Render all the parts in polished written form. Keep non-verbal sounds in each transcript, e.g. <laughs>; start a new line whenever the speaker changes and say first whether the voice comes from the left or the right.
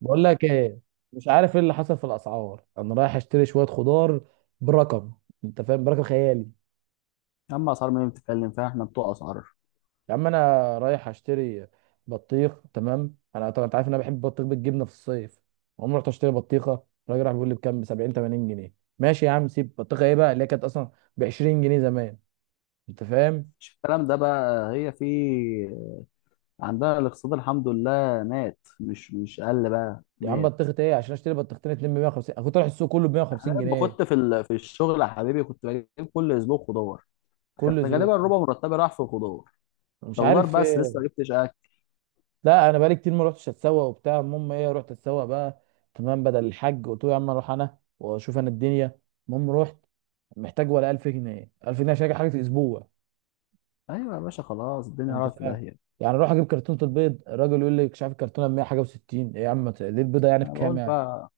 right: بقول لك ايه؟ مش عارف ايه اللي حصل في الاسعار. انا رايح اشتري شويه خضار برقم. انت فاهم؟ برقم خيالي.
left: اما اسعار مين بتتكلم فيها؟ احنا بتوع اسعار.
right: يا عم انا رايح اشتري بطيخ. تمام، انا طبعا انت عارف ان انا بحب البطيخ بالجبنه في الصيف. عمري رحت اشتري بطيخه، الراجل راح بيقول لي بكام؟ ب 70 80 جنيه. ماشي يا عم، سيب بطيخه، ايه بقى اللي هي كانت اصلا ب 20 جنيه زمان؟ انت فاهم.
left: مش الكلام ده بقى، هي في عندنا الاقتصاد الحمد لله مات، مش قل بقى،
right: يا عم
left: مات.
right: بطيخه ايه؟ عشان اشتري بطيختين اتنين ب 150، انا كنت رايح السوق كله ب
left: انا
right: 150
left: لما
right: جنيه
left: كنت في في الشغل يا حبيبي، كنت بجيب كل اسبوع خضار. كان
right: كل
left: غالبا
right: ذوق.
left: ربع مرتبي راح في الخضار.
right: مش
left: ده خضار
right: عارف
left: بس، لسه
right: ايه.
left: ما جبتش اكل.
right: لا انا بقالي كتير ما رحتش اتسوق وبتاع، المهم ايه، رحت اتسوق بقى. تمام، بدل الحج قلت له يا عم اروح انا واشوف انا الدنيا. المهم رحت، محتاج ولا 1000 جنيه، 1000 جنيه عشان أجيب حاجه في اسبوع.
left: ايوه يا باشا، خلاص
right: يعني
left: الدنيا
right: انت
left: راحت في
right: فاهم،
left: داهيه.
right: يعني اروح اجيب كرتونه البيض، الراجل يقول لي مش عارف الكرتونه ب 100 حاجه و60. ايه يا عم، ليه البيضه يعني
left: انا بقول
right: بكام يعني؟
left: بقى،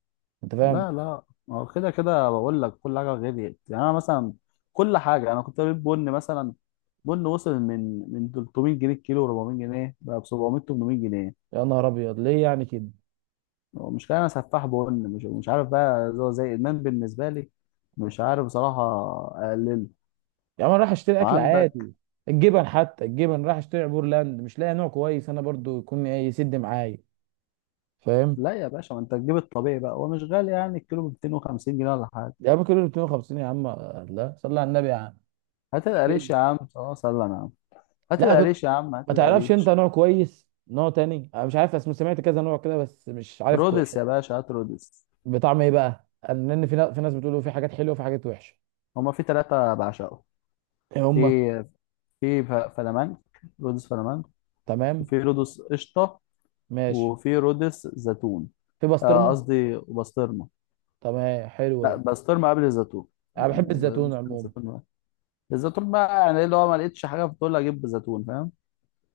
right: انت فاهم.
left: لا، لا. ما هو كده كده، بقول لك كل حاجه غليت. يعني انا مثلا، كل حاجه انا كنت بجيب بن مثلا. بن وصل من 300 جنيه الكيلو، 400 جنيه، بقى ب 700 800 جنيه.
right: يا نهار ابيض، ليه يعني كده؟
left: هو مش كده، انا سفاح بن، مش عارف بقى، زي ادمان بالنسبه لي. مش عارف بصراحه، اقلله
right: يا عم انا رايح اشتري اكل
left: وعندك.
right: عادي. الجبن، حتى الجبن رايح اشتري عبور لاند، مش لاقي نوع كويس انا برضو يكون ايه يسد معايا، فاهم.
left: لا يا باشا، ما انت تجيب الطبيعي بقى، هو مش غالي يعني، الكيلو ب 250 جنيه ولا حاجه.
right: يا عم كيلو 250 يا عم؟ لا صلي على النبي يا عم،
left: هات
right: مش كده.
left: القريش يا عم، اه سلم يا عم، هات
right: لا كنت،
left: القريش يا عم، هات
right: ما تعرفش انت
left: القريش.
right: نوع كويس، نوع تاني انا مش عارف اسمه، سمعت كذا نوع كده بس مش عارف
left: رودس يا باشا، هات رودس.
right: بطعم ايه بقى؟ لان في ناس بتقولوا في حاجات حلوه وفي حاجات وحشه.
left: هما في ثلاثه بعشقهم.
right: ايه
left: في
right: هما؟
left: في ف- فلامنك رودس فلامنك.
right: تمام.
left: وفي رودس قشطه،
right: ماشي.
left: وفي رودس زيتون.
right: في
left: آه،
right: بسطرمه.
left: قصدي وبسطرمه.
right: تمام، حلو
left: لا
right: ده.
left: بسطرمه قبل الزيتون.
right: انا
left: يعني
right: بحب الزيتون
left: ممكن
right: عموما.
left: الزيتون بقى. الزيتون بقى يعني ايه اللي هو ما لقيتش حاجه فدول، اجيب زيتون فاهم.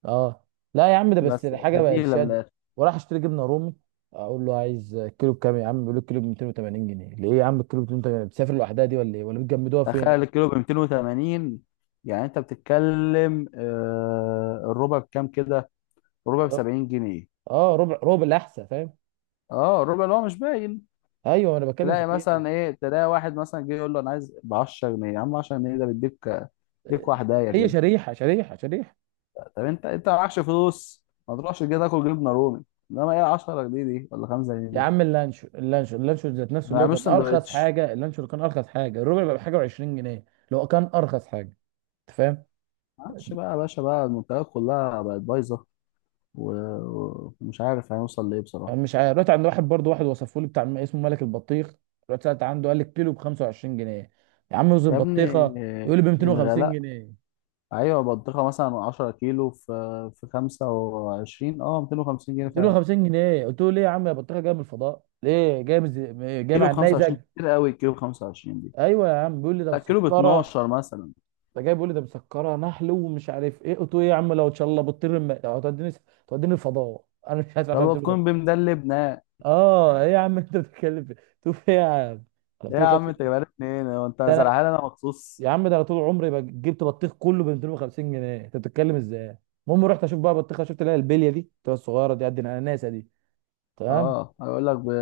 right: اه. لا يا عم ده بس
left: بس
right: الحاجه بقت
left: بديله من
right: شاده.
left: الاخر.
right: وراح اشتري جبنه رومي، اقول له عايز كيلو بكام يا عم، بيقول لي الكيلو ب 280 جنيه. ليه يا عم الكيلو ب 280؟ بتسافر لوحدها دي ولا ايه ولا بتجمدوها
left: تخيل
right: فين؟
left: الكيلو ب 280. يعني انت بتتكلم، آه، الربع بكام كده؟ الربع ب 70 جنيه.
right: اه ربع، ربع الاحسن، فاهم.
left: اه، الربع اللي هو مش باين.
right: ايوه انا بتكلم في
left: تلاقي
right: كده.
left: مثلا ايه، تلاقي واحد مثلا جه يقول له انا عايز ب 10 جنيه. يا عم 10 جنيه ده بيديك، بيديك واحده.
right: هي شريحه شريحه شريحه.
left: طب انت معكش فلوس، ما تروحش كده تاكل جبنه رومي. انما ايه، 10 جنيه دي ولا 5 جنيه
right: يا
left: دي.
right: عم اللانشو، اللانشو اللانشو ذات نفسه
left: ما
right: اللي هو
left: يعملوش
right: كان ارخص
left: سندوتش.
right: حاجه، اللانشو اللي كان ارخص حاجه الربع بقى بحاجه و20 جنيه، اللي هو كان ارخص حاجه. انت فاهم.
left: معلش بقى يا باشا بقى، المنتجات كلها بقت بايظه، ومش عارف هنوصل لايه
right: انا
left: بصراحه.
right: مش عارف، رحت عند واحد برضه، واحد وصفه لي بتاع اسمه ملك البطيخ. رحت سالت عنده قال لي الكيلو ب 25 جنيه. يا عم رز
left: يا ابني
right: البطيخه؟ يقول لي ب 250
left: الغلاء.
right: جنيه
left: ايوه بطيخه مثلا 10 كيلو، في 25، اه 250 جنيه فعلا.
right: 250 جنيه! قلت له ليه يا عم يا بطيخه؟ جايه من الفضاء؟ ليه جايه من جايه
left: كيلو
right: مع
left: ب 25
right: النيزك؟
left: كتير قوي، الكيلو ب 25 دي.
right: ايوه يا عم بيقول لي ده
left: لا كيلو ب
right: مسكره.
left: 12 مثلا.
right: ده جاي بيقول لي ده مسكره نحل ومش عارف ايه. قلت له ايه يا عم؟ لو ان شاء الله بتطير هتوديني، توديني الفضاء؟ انا مش عارف افهم
left: يلا
right: بتقول
left: تكون
right: إيه.
left: بمدلبنا ايه.
right: اه ايه يا عم انت بتتكلم في؟ تقول ايه يا عم؟ انا
left: يا
right: بتقول
left: عم انت
right: 50.
left: جايبها لي منين؟ هو انت
right: ده انا،
left: زرعها لي انا مخصوص؟
right: يا عم ده انا طول عمري جبت بطيخ كله ب 250 جنيه، انت بتتكلم ازاي؟ المهم رحت اشوف بقى بطيخه، شفت اللي هي البليه دي بتبقى الصغيره دي قد الاناناسه دي، تمام.
left: اه هيقول لك ب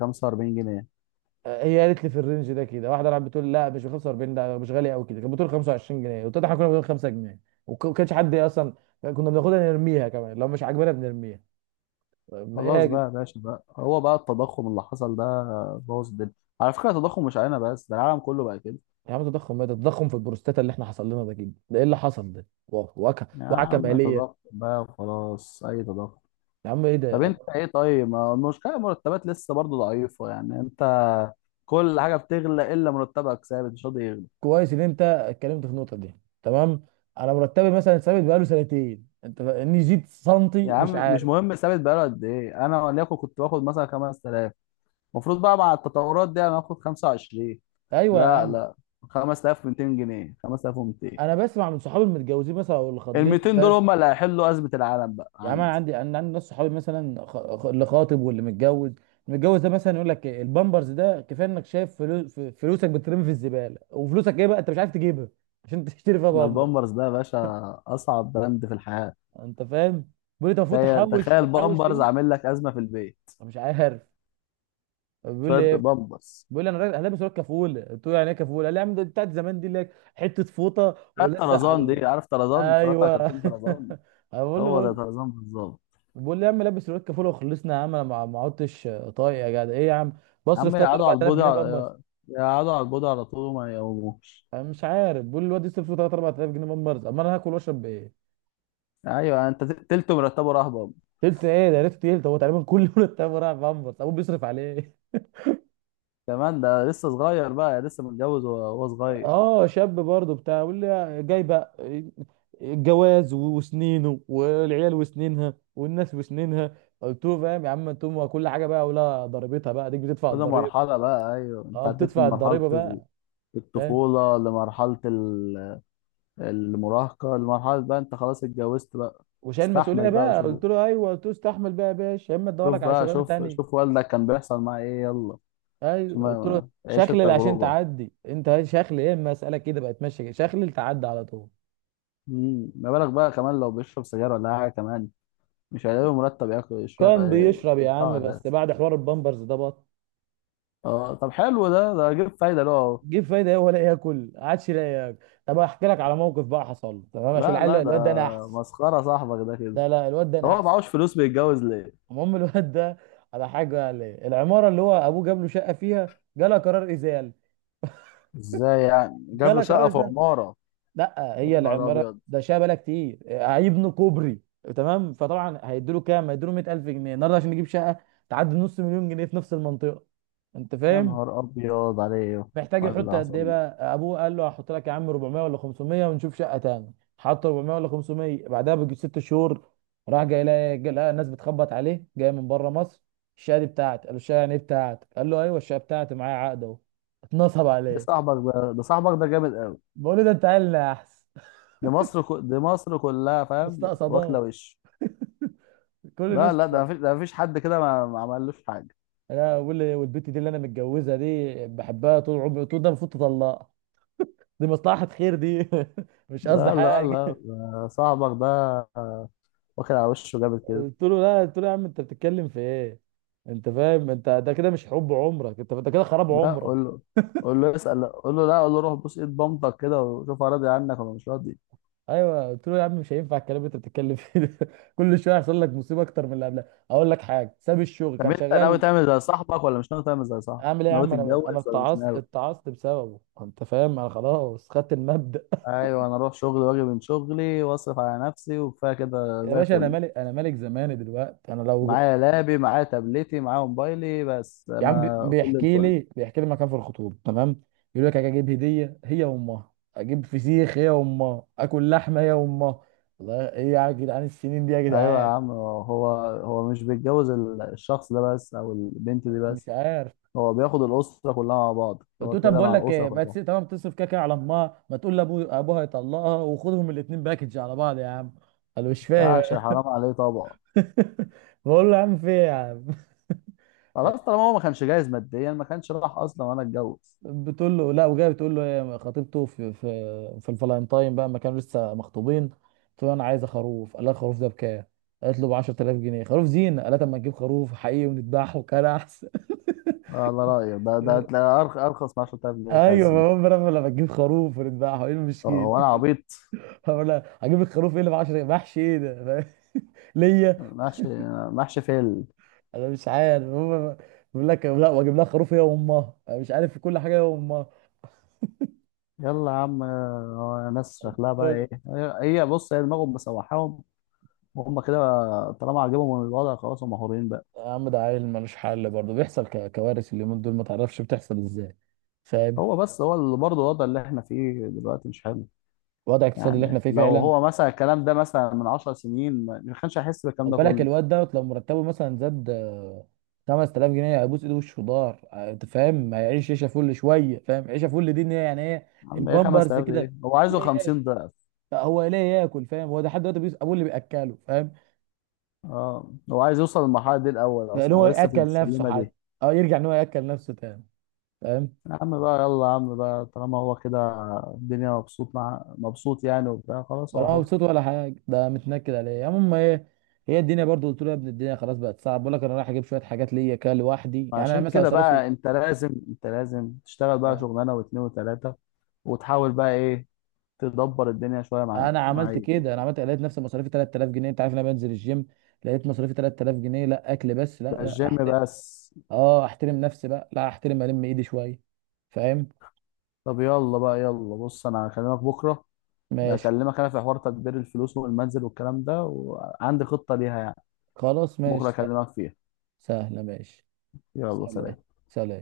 left: 45 جنيه.
right: هي قالت لي في الرينج ده كده، واحده راحت بتقول لا مش ب 45 ده، مش غالي قوي كده، كانت بتقول 25 جنيه، وطلع احنا كنا بنقول 5 جنيه وما كانش حد اصلا، كنا بناخدها نرميها، كمان لو مش عاجبانا بنرميها، ما ايه يا
left: خلاص بقى يا باشا بقى، هو بقى التضخم اللي حصل ده بوظ الدنيا. على فكرة التضخم مش علينا بس، ده العالم كله بقى كده.
right: يا عم تضخم ايه ده؟ التضخم في البروستاتا اللي احنا حصل لنا ده كده، ده ايه اللي حصل ده؟ وعكه،
left: يا
right: وعكه
left: عم
right: ماليه.
left: تضخم بقى وخلاص، اي تضخم.
right: يا عم ايه
left: طب
right: ده.
left: انت ايه؟ طيب ما المشكلة، المرتبات لسه برضه ضعيفة، يعني انت كل حاجة بتغلى الا مرتبك، ثابت مش راضي يغلى.
right: كويس ان انت اتكلمت في النقطه دي، تمام. انا مرتبي مثلا ثابت بقاله سنتين، انت اني زيد
left: يا
right: سنتي مش
left: عم مش
right: عارف.
left: مهم ثابت بقاله قد ايه، انا وليكن كنت باخد مثلا 5000، المفروض بقى مع التطورات دي انا هاخد 25.
right: ايوه يا
left: لا،
right: عم،
left: لا، 5200 جنيه، 5200.
right: انا بسمع من صحابي المتجوزين مثلا او اللي
left: ال
right: خاطبين.
left: 200 دول هم اللي هيحلوا ازمه العالم بقى
right: يا عم انا
left: عندي.
right: عندي، انا عندي ناس صحابي مثلا اللي خاطب واللي متجوز. المتجوز ده مثلا يقول لك إيه، البامبرز ده كفايه، انك شايف فلوس، فلوسك بترمي في الزباله، وفلوسك ايه بقى انت مش عارف تجيبها عشان <laughs> تشتري فيها
left: ده
right: بامبر.
left: البامبرز ده يا باشا اصعب براند في الحياه.
right: انت فاهم. بيقول لي انت المفروض
left: تخيل،
right: تحوش،
left: تخيل
right: بحوش
left: بامبرز
right: ليه؟
left: عامل لك ازمه في البيت،
right: أنا مش عارف. بيقول
left: شويه
right: لي ايه،
left: بامبرز.
right: بيقول لي انا هلبس لك كفوله. قلت له يعني ايه كفوله؟ قال لي يا عم ده بتاعت زمان دي، لك حته فوطه
left: هات
right: ولزق
left: طرزان
right: على.
left: دي، عارف طرزان؟ اتفرجت على
right: ايوه
left: كرتون طرزان؟
right: <laughs> بقول له
left: هو زي
right: بقول
left: طرزان بالظبط.
right: بقول لي يا عم لبس الواد كفوله وخلصنا. يا عم انا ما عدتش طايق يا جدع، ايه يا عم؟
left: يا
right: بصرف
left: عم
right: 3
left: يقعدوا على
right: 4000
left: البودي
right: جنيه بامبرز؟
left: على- يقعدوا على البودي على طول وما يقوموش.
right: انا مش عارف، بقول لي الواد يصرف 3 4000 جنيه بامبرز، اما انا هاكل واشرب بايه؟
left: ايوه انت تلته مرتبه راح بامبرز.
right: تلت ايه ده؟ يا ريت تلت، هو تقريبا كل يوم التاني رايح بامبرز، ابوه بيصرف عليه.
left: كمان ده لسه صغير بقى، لسه متجوز وهو صغير.
right: اه شاب برضه بتاع، بيقول لي جاي بقى الجواز وسنينه، والعيال وسنينها، والناس وسنينها. قلت له فاهم يا عم، انتم كل حاجه بقى ولا ضريبتها، بقى ديك بتدفع
left: كل
right: الضريبه.
left: مرحله بقى، ايوه انت
right: اه
left: عديت من
right: بتدفع
left: مرحله
right: الضريبه بقى، فاهم.
left: الطفوله لمرحله المراهقة، المرحلة بقى انت خلاص اتجوزت بقى.
right: وشايل مسؤوليه
left: استحمل بقى
right: بقى،
left: وشوف.
right: قلت له ايوه، قلت له استحمل بقى يا باشا، يا اما ادور لك
left: شوف
right: على
left: بقى،
right: شغلانه
left: شوف،
right: تانية.
left: شوف والدك كان بيحصل معاه ايه، يلا، عشان
right: ايوه قلت له
left: عيش
right: شخلل عشان
left: التجربة.
right: تعدي، انت شخلل ايه؟ اما اسالك كده بقى تمشي كده، شخلل تعدي على طول.
left: ما بالك بقى كمان لو بيشرب سجاير ولا حاجة كمان، مش هيلاقي مرتب ياكل يشرب
right: كان بيشرب يا
left: يدفعه
right: عم، بس
left: اساسا.
right: بعد حوار البامبرز ده بط.
left: اه طب حلو ده جيب فايدة له اهو.
right: جيب فايده ايه؟ ولا ياكل، ما عادش لاقي ياكل. طب احكي لك على موقف بقى حصل له، تمام، عشان
left: لا،
right: العيل
left: لا، ده
right: الواد ده انا احسن.
left: مسخرة صاحبك ده كده.
right: ده لا الواد ده
left: طب
right: انا
left: هو
right: احسن
left: معهوش فلوس بيتجوز ليه؟
right: المهم الواد ده، على حاجه قال ايه؟ العماره اللي هو ابوه جاب له شقه فيها جالها قرار ازاله.
left: ازاي يعني؟ جاب له
right: جالها قرار
left: شقة في
right: ازاله.
left: عمارة؟
right: لا
left: يا
right: هي
left: نهار
right: العماره
left: ابيض.
right: ده شبكه كتير، هيبنوا كوبري. تمام، فطبعا هيدوا له كام؟ هيدوا له 100,000 جنيه النهارده عشان نجيب شقه تعدي نص مليون جنيه في نفس المنطقه. انت
left: يا
right: فاهم.
left: نهار ابيض عليه
right: محتاج
left: وعلى
right: يحط
left: اللي
right: قد
left: حصل
right: ايه
left: له.
right: بقى؟ ابوه قال له هحط لك يا عم 400 ولا 500 ونشوف شقه تاني، حط 400 ولا 500، بعدها بيجي ست شهور راح جاي، لقى جاي لقى الناس بتخبط عليه جاي من بره مصر، الشقه دي بتاعتي. قال له الشقه يعني ايه بتاعتك؟ قال له ايوه الشقه بتاعتي، معايا عقد اهو. اتنصب عليه.
left: ده صاحبك ده جامد قوي.
right: بقول له ده انت عيلنا، يا احسن <laughs>
left: دي دي مصر كلها فاهم، واكله
right: مستقصداه
left: وش.
right: كل
left: لا،
right: الناس.
left: لا، ده مفيش حد كده، ما عملوش حاجه.
right: انا اقول لي والبت دي اللي انا متجوزها دي بحبها طول عمري. قلت له ده المفروض تطلقها، دي مصلحة خير دي. <laughs> مش قصدي
left: لا، لا،
right: حاجة.
left: لا، ده صاحبك ده واكل على وشه جامد كده.
right: قلت له لا، قلت له يا عم انت بتتكلم في ايه؟ انت فاهم، انت ده كده مش حب عمرك، انت انت كده خراب
left: لا قول
right: عمرك.
left: له، قول له اسال، قول له، لا قول له روح بوس ايد بامتك كده، وشوف هو راضي عنك ولا مش راضي.
right: ايوه قلت له يا عم مش هينفع الكلام اللي انت بتتكلم فيه ده. <laughs> كل شويه يحصل لك مصيبه اكتر من اللي قبلها. اقول لك حاجه، ساب الشغل
left: طب
right: كان
left: انت ناوي
right: شغال.
left: تعمل زي صاحبك ولا مش ناوي تعمل زي صاحبك؟
right: اعمل ايه يا
left: ناوي
right: عم؟ انا
left: تتجوز ولا مش
right: اتعصت،
left: ناوي؟
right: اتعصت بسببه، انت فاهم، انا خلاص خدت المبدأ.
left: ايوه انا اروح شغلي واجي من شغلي واصرف على نفسي وكفايه
right: <laughs>
left: كده
right: يا
left: زي
right: باشا انا
left: الفل.
right: ملك، انا ملك زماني دلوقتي. انا لو،
left: معايا لابي، معايا تابلتي، معايا موبايلي، بس
right: يا عم
left: انا فل
right: بيحكي
left: الفل.
right: لي بيحكي لي مكان في الخطوبه، تمام، يقول لك اجيب هديه هي وامها، اجيب فسيخ هي وامها، اكل لحمه هي وامها. والله ايه يا جدعان السنين دي يا
left: ايوه يا
right: جدعان؟
left: عم، هو مش بيتجوز الشخص ده بس او البنت دي
right: مش
left: بس.
right: عارف.
left: هو بياخد الاسره كلها مع بعض،
right: قلت
left: هو
right: له طب
left: كده
right: بقول
left: مع
right: لك
left: الاسره
right: ايه، ما
left: كلها.
right: تسيب، تمام، تصرف كده كده على امها، ما تقول لابو ابوها يطلقها وخدهم الاثنين باكج على بعض يا عم. قال له مش فاهم.
left: فعشان حرام عليه طبعا.
right: <laughs> بقول له يا عم في ايه يا عم؟
left: خلاص طالما هو ما كانش جاهز ماديا، ما كانش راح اصلا وانا اتجوز.
right: بتقول له لا وجايه بتقول له، هي خطيبته في الفالنتاين بقى ما كانوا لسه مخطوبين، قلت له انا عايزه خروف. قال لها الخروف ده بكام؟ قالت له ب 10,000 جنيه خروف زينه. قالت اما نجيب خروف حقيقي ونذبحه كان احسن.
left: على رايك ده
right: <laughs>
left: تلاقي ارخص من 10000 جنيه بتاع
right: ايوه، ما
left: الزينه.
right: هو انا لما تجيب خروف ونذبحه ايه
left: آه،
right: المشكله؟
left: هو انا عبيط؟
right: <laughs> بقول لها هجيب الخروف ايه اللي ب 10 محشي ايه ده؟ <laughs> فاهم؟ ليا.
left: محشي. محشي فيل.
right: انا مش عارف هم، بيقول لك لا واجيب لها خروف هي وامها، أنا مش عارف في كل حاجه هي وامها.
left: يلا يا عم. آه، ناس شكلها بقى ايه هي؟ هي بص، هي دماغهم مسوحاهم، هم كده. طالما عجبهم الوضع خلاص، هم مهورين بقى.
right: يا عم ده عيل ملوش حل، برضه بيحصل كوارث اليومين دول ما تعرفش بتحصل ازاي، فاهم.
left: هو بس هو اللي برضه، الوضع اللي احنا فيه دلوقتي مش حلو.
right: الوضع الاقتصادي اللي احنا
left: يعني
right: فيه
left: لو
right: فعلا.
left: هو مثلا الكلام ده مثلا من 10 سنين، ما كانش هيحس بالكلام
right: خد
left: ده
right: بالك
left: كله.
right: الواد دوت، لو مرتبه مثلا زاد آه، 5000 جنيه هيبوس ايده وشه ضار، آه، انت فاهم هيعيش عيشه فل شويه، فاهم، عيشه فل دي ان هي يعني ايه؟
left: يا عم ايه
right: البامبرز
left: 5000 ده؟
right: كده،
left: ايه، هو عايزه
right: يلاقي ياكل.
left: 50 ضعف.
right: آه، هو يلاقي ياكل، فاهم، هو ده حد دلوقتي بيس ابوه اللي بياكله، فاهم.
left: اه هو عايز يوصل للمرحله دي، الاول
right: لان
left: اصلا
right: هو
left: هو لسه في
right: ياكل نفسه
left: السلمه دي.
right: حتى. اه يرجع ان هو ياكل نفسه تاني، فاهم.
left: يا عم بقى، يلا يا عم بقى، طالما هو كده الدنيا، مبسوط مع مبسوط يعني وبتاع، خلاص هو
right: ولا
left: حر.
right: مبسوط ولا حاجه، ده متنكد عليا. المهم ايه، هي الدنيا برضو. قلت له يا ابني الدنيا خلاص بقت صعب، بقول لك انا رايح اجيب شويه حاجات ليا كده لوحدي، يعني انا
left: عشان
right: مثلا
left: كده
right: مصاريفي.
left: بقى انت لازم تشتغل بقى
right: اه
left: شغلانه واثنين وثلاثه، وتحاول بقى ايه، تدبر الدنيا شويه معايا
right: انا عملت
left: معايا
right: كده، انا عملت لقيت نفسي مصاريفي 3000 جنيه، انت عارف إن انا بنزل الجيم، لقيت مصاريفي 3000 جنيه، لا اكل بس، لا
left: ده
right: لا
left: الجيم
right: احترم.
left: بس.
right: اه احترم نفسي بقى، لا احترم الم ايدي شويه، فاهم.
left: طب يلا بقى، يلا بص، انا هكلمك بكره. ده
right: ماشي.
left: اكلمك انا في حوار تدبير الفلوس والمنزل والكلام ده، وعندي خطه ليها يعني،
right: خلاص
left: بكره
right: ماشي.
left: اكلمك فيها.
right: سهله ماشي.
left: يلا
right: سلام.
left: سلام.
right: سلام.